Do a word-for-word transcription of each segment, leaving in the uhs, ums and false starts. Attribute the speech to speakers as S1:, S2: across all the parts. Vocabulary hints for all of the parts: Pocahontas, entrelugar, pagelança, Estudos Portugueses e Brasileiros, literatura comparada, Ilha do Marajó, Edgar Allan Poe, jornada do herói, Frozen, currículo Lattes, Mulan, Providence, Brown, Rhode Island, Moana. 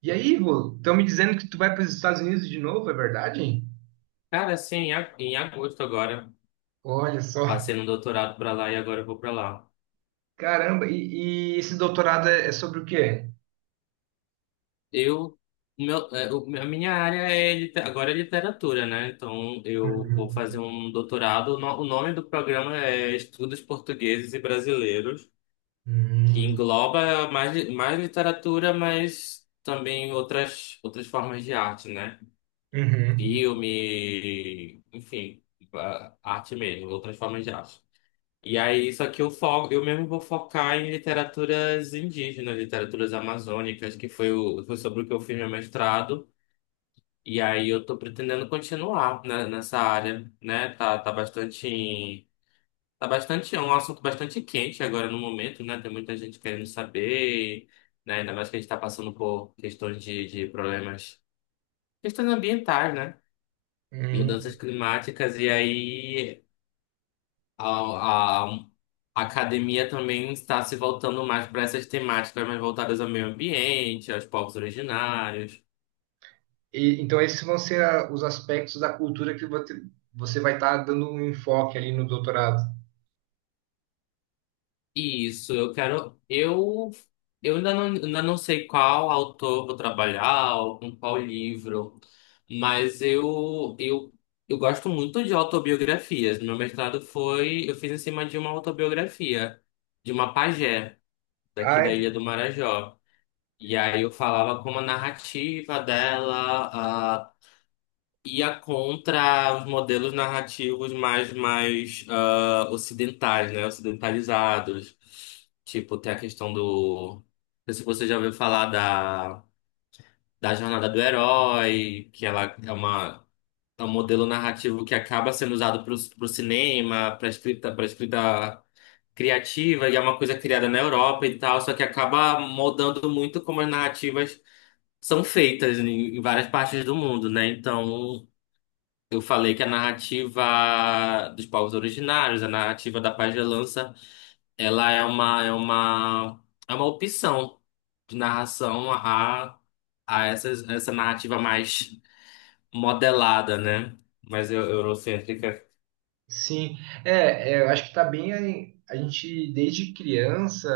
S1: E aí, Rô, estão me dizendo que tu vai para os Estados Unidos de novo, é verdade?
S2: Cara, assim, em ag- em agosto agora,
S1: Olha só.
S2: passei no doutorado pra lá e agora eu vou pra lá.
S1: Caramba, e, e esse doutorado é, é sobre o quê?
S2: Eu, o meu, é, o- a minha área é, lite- agora é literatura, né? Então eu vou
S1: Uhum.
S2: fazer um doutorado. O no- o nome do programa é Estudos Portugueses e Brasileiros, que
S1: Uhum.
S2: engloba mais, li- mais literatura, mas também outras, outras formas de arte, né?
S1: Uhum.
S2: Filme, enfim, a- arte mesmo, outras formas de arte. E aí, só que eu foco, eu mesmo vou focar em literaturas indígenas, literaturas amazônicas, que foi, o, foi sobre o que eu fiz meu mestrado. E aí eu tô pretendendo continuar, né, nessa área, né? Tá, tá bastante, tá bastante, é um assunto bastante quente agora no momento, né? Tem muita gente querendo saber, né? Ainda mais que a gente tá passando por questões de, de problemas, questões ambientais, né?
S1: Uhum.
S2: Mudanças climáticas, e aí A, a- a academia também está se voltando mais para essas temáticas mais voltadas ao meio ambiente, aos povos originários.
S1: E então, esses vão ser a- os aspectos da cultura que vo- você vai estar dando um enfoque ali no doutorado.
S2: Isso, eu quero. Eu, eu ainda não, ainda não sei qual autor vou trabalhar ou com qual livro, mas eu, eu, eu gosto muito de autobiografias. Meu mestrado foi. Eu fiz em cima de uma autobiografia, de uma pajé, daqui da
S1: Ah,
S2: Ilha do Marajó. E aí eu falava como a narrativa dela ia contra os modelos narrativos mais, mais ah, ocidentais, né? Ocidentalizados. Tipo, tem a questão do. Não sei se você já ouviu falar da, da jornada do herói, que ela é uma. É um modelo narrativo que acaba sendo usado para o cinema, para escrita, para escrita criativa, e é uma coisa criada na Europa e tal, só que acaba moldando muito como as narrativas são feitas em, em várias partes do mundo, né? Então, eu falei que a narrativa dos povos originários, a narrativa da pagelança, ela é uma, é uma, é uma opção de narração a, a essa, essa narrativa mais modelada, né? Mais eu- eurocêntrica.
S1: sim. É, é, eu acho que tá bem. aí, a gente, desde criança,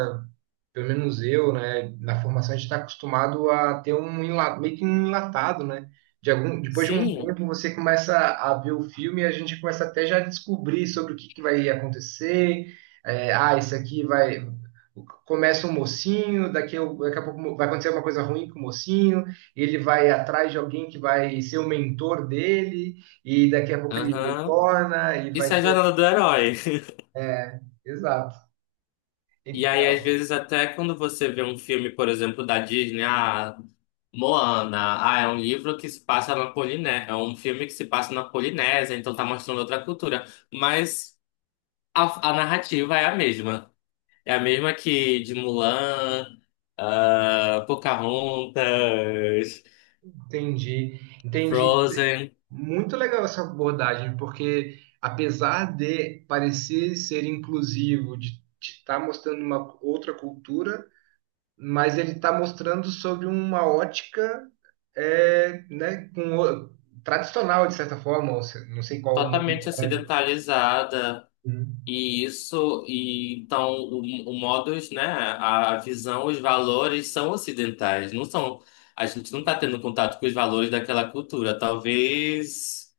S1: pelo menos eu, né, na formação a gente está acostumado a ter um enla- meio que um enlatado, né? De algum, depois de um
S2: Sim,
S1: tempo, você começa a ver o filme e a gente começa até já a descobrir sobre o que, que vai acontecer. É, ah, isso aqui vai. Começa um mocinho, daqui a, daqui a pouco vai acontecer uma coisa ruim com o mocinho, ele vai atrás de alguém que vai ser o mentor dele, e daqui a pouco ele
S2: aham.
S1: retorna e
S2: Isso
S1: vai
S2: é a
S1: ter.
S2: jornada do herói.
S1: é, Exato.
S2: E aí,
S1: Então,
S2: às vezes, até quando você vê um filme, por exemplo, da Disney, ah, Moana, ah, é um livro que se passa na Polinésia, é um filme que se passa na Polinésia, então tá mostrando outra cultura, mas a, a narrativa é a mesma. É a mesma que de Mulan, ah, Pocahontas,
S1: entendi. Entendi.
S2: Frozen,
S1: Muito legal essa abordagem, porque apesar de parecer ser inclusivo, de estar mostrando uma outra cultura, mas ele está mostrando sobre uma ótica, é, né, com o- tradicional, de certa forma, ou se- não sei qual o nome.
S2: totalmente ocidentalizada.
S1: Hum,
S2: E isso, e então o, o modus, né, a visão, os valores são ocidentais, não são. A gente não está tendo contato com os valores daquela cultura, talvez.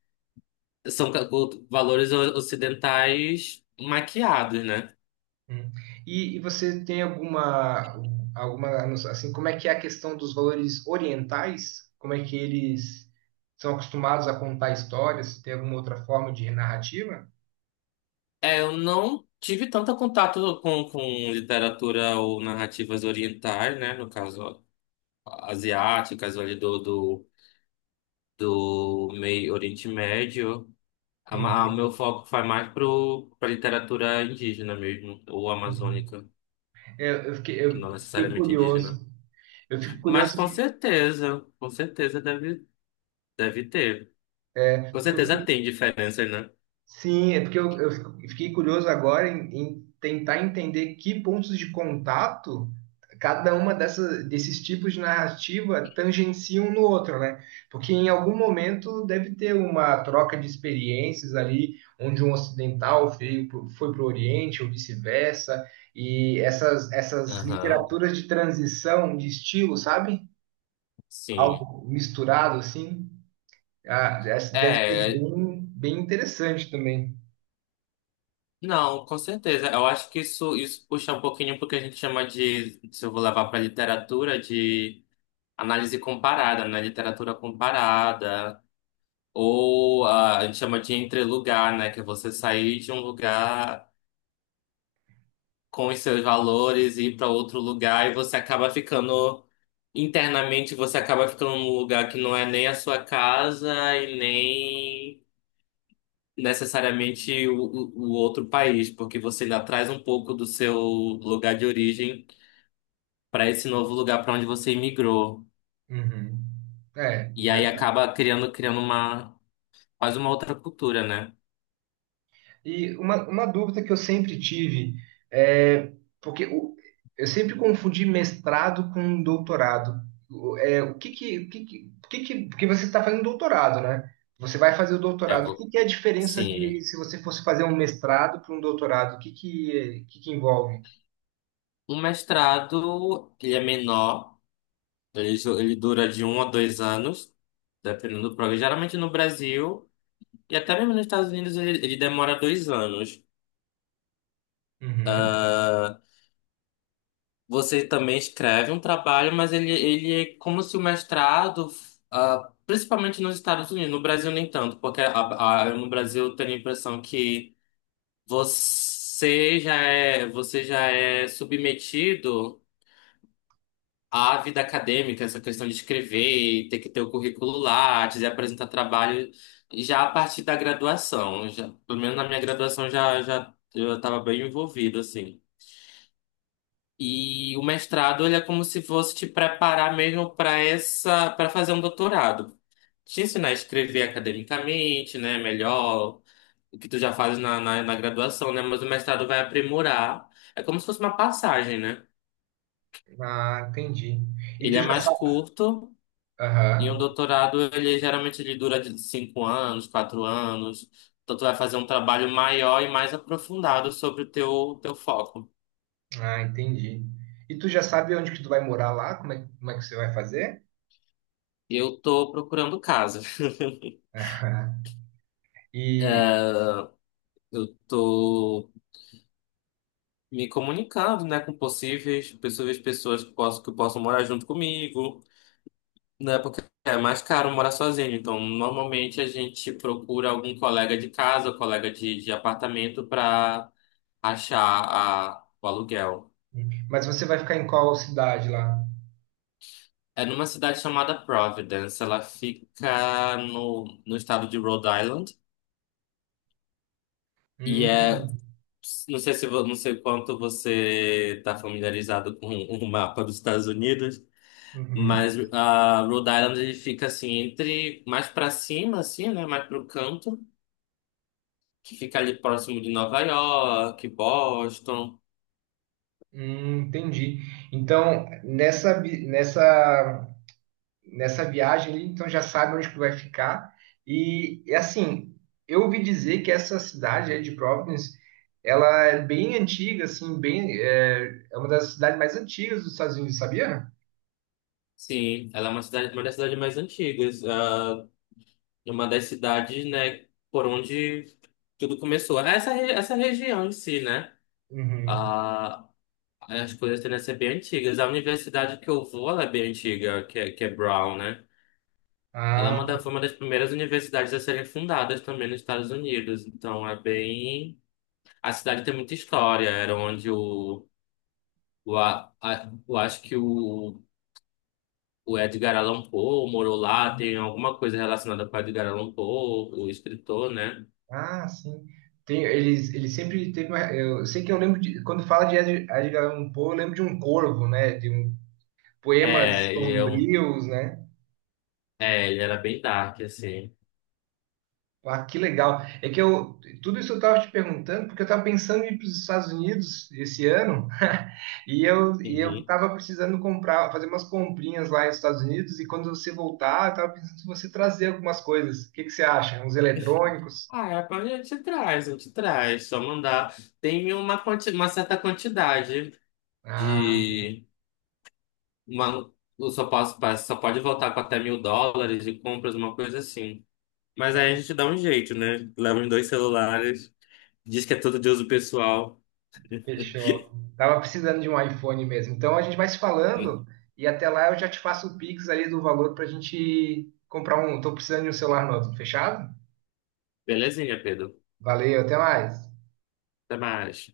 S2: São ca- o- valores o- ocidentais maquiados, né?
S1: hum. E, e você tem alguma, alguma, não sei, assim, como é que é a questão dos valores orientais? Como é que eles são acostumados a contar histórias? Tem alguma outra forma de narrativa?
S2: É, eu não tive tanto contato com, com literatura ou narrativas orientais, né? No caso, asiáticas, ali do, do, do meio Oriente Médio. A ma- O meu
S1: Uhum,
S2: foco vai mais para literatura indígena mesmo, ou
S1: uhum.
S2: amazônica,
S1: É, Eu, fiquei,
S2: que
S1: eu
S2: não
S1: fiquei
S2: necessariamente
S1: curioso.
S2: indígena.
S1: Eu fico
S2: Mas
S1: curioso
S2: com certeza, com certeza deve, deve ter. Com
S1: porque eu,
S2: certeza
S1: fiquei-
S2: tem diferenças, né?
S1: sim, é porque eu, eu fico- fiquei curioso agora em, em tentar entender que pontos de contato cada uma dessa, desses tipos de narrativa tangencia um no outro, né? Porque em algum momento deve ter uma troca de experiências ali, onde um ocidental veio pro- foi para o Oriente ou vice-versa, e essas, essas
S2: Aham,
S1: literaturas de transição de estilo, sabe?
S2: sim.
S1: Algo misturado assim, ah, essa deve ser
S2: É,
S1: bem, bem interessante também.
S2: não, com certeza. Eu acho que isso, isso puxa um pouquinho porque a gente chama de, se eu vou levar para literatura, de análise comparada, né? Literatura comparada. Ou ah, a gente chama de entrelugar, né? Que é você sair de um lugar com os seus valores e ir para outro lugar e você acaba ficando, internamente, você acaba ficando num lugar que não é nem a sua casa e nem necessariamente o, o o outro país, porque você já traz um pouco do seu lugar de origem para esse novo lugar para onde você imigrou.
S1: Uhum. É,
S2: E aí
S1: verdade.
S2: acaba criando, criando uma, quase uma outra cultura, né?
S1: E uma, uma dúvida que eu sempre tive é porque o- eu sempre confundi mestrado com doutorado. O- É, o que que, o que que, o que que- Porque você está fazendo doutorado, né? Você vai fazer o
S2: É,
S1: doutorado. O que
S2: vo-
S1: que é a diferença de
S2: sim.
S1: se você fosse fazer um mestrado para um doutorado? O que que, o que que envolve?
S2: Um mestrado, ele é menor, ele, ju- ele dura de um a dois anos, dependendo do programa. Geralmente no Brasil, e até mesmo nos Estados Unidos, ele, ele demora dois anos.
S1: Uhum.
S2: Você também escreve um trabalho, mas ele, ele é como se o mestrado, ah, principalmente nos Estados Unidos, no Brasil nem tanto, porque a- a- no Brasil eu tenho a impressão que você já é, você já é submetido à vida acadêmica, essa questão de escrever, e ter que ter o currículo Lattes e apresentar trabalho já a partir da graduação. Já, pelo menos na minha graduação já, já eu estava bem envolvido, assim. E o mestrado, ele é como se fosse te preparar mesmo para essa, para fazer um doutorado. Te ensinar a escrever academicamente, né, melhor, o que tu já fazes na, na, na graduação, né, mas o mestrado vai aprimorar. É como se fosse uma passagem, né?
S1: Ah, entendi. E
S2: Ele
S1: tu
S2: é
S1: já
S2: mais
S1: sabe?
S2: curto e
S1: Aham.
S2: um doutorado, ele geralmente ele dura de cinco anos, quatro anos. Então tu vai fazer um trabalho maior e mais aprofundado sobre o teu, teu foco.
S1: Ah, entendi. E tu já sabe onde que tu vai morar lá? Como é, como é que você vai fazer?
S2: Eu tô procurando casa.
S1: E,
S2: Eu tô me comunicando, né, com possíveis, possíveis pessoas que possam, que possam morar junto comigo, né, porque é mais caro morar sozinho. Então, normalmente a gente procura algum colega de casa, colega de, de apartamento para achar a, o aluguel.
S1: mas você vai ficar em qual cidade lá?
S2: É numa cidade chamada Providence, ela fica no, no estado de Rhode Island, e é
S1: Hum,
S2: não sei se vo- não sei quanto você está familiarizado com o mapa dos Estados Unidos.
S1: uhum.
S2: Mas a Rhode Island ele fica assim entre mais pra cima assim, né, mais pro canto, que fica ali próximo de Nova York, Boston.
S1: Hum, entendi. Então, nessa, vi- nessa, nessa viagem ali, então já sabe onde que tu vai ficar. E, e, assim, eu ouvi dizer que essa cidade aí de Providence, ela é bem antiga, assim, bem, é, é uma das cidades mais antigas dos Estados Unidos, sabia?
S2: Sim, ela é uma cidade, uma das cidades mais antigas, ah, é uma das cidades, né, por onde tudo começou. Essa re- essa região em si, né?
S1: Uhum.
S2: ah, as coisas tendem a ser bem antigas. A universidade que eu vou, ela é bem antiga, que é, que é Brown, né? Ela é
S1: Ah,
S2: uma da, foi uma das primeiras universidades a serem fundadas também nos Estados Unidos. Então é bem A cidade tem muita história. Era onde o, o, a, a- eu acho que o, o Edgar Allan Poe morou lá. Tem alguma coisa relacionada com o Edgar Allan Poe, o escritor, né?
S1: ah, sim. Tem, eles, ele sempre teve uma. Eu sei que eu lembro de. Quando fala de Edgar Edgar Allan Poe, eu lembro de um corvo, né? De um poemas
S2: É, ele é, um,
S1: sombrios, né?
S2: é, ele era bem dark, assim.
S1: Ah, que legal. É que eu. Tudo isso eu estava te perguntando, porque eu estava pensando em ir para os Estados Unidos esse ano, e eu, e eu
S2: Uhum.
S1: estava precisando comprar, fazer umas comprinhas lá nos Estados Unidos, e quando você voltar, eu estava pensando se você trazer algumas coisas. O que que você acha? Uns eletrônicos?
S2: Ah, é, a gente traz, a gente traz. Só mandar. Tem uma, quanti, uma certa quantidade
S1: Ah.
S2: de. Uma, eu só posso, só pode voltar com até mil dólares de compras, uma coisa assim. Mas aí a
S1: então
S2: gente dá um jeito, né? Leva os dois celulares. Diz que é tudo de uso pessoal.
S1: fechou. Tava precisando de um iPhone mesmo. Então a gente vai se falando e até lá eu já te faço o Pix ali do valor pra gente comprar um. Tô precisando de um celular novo, fechado?
S2: Belezinha, Pedro.
S1: Valeu, até mais.
S2: Até mais.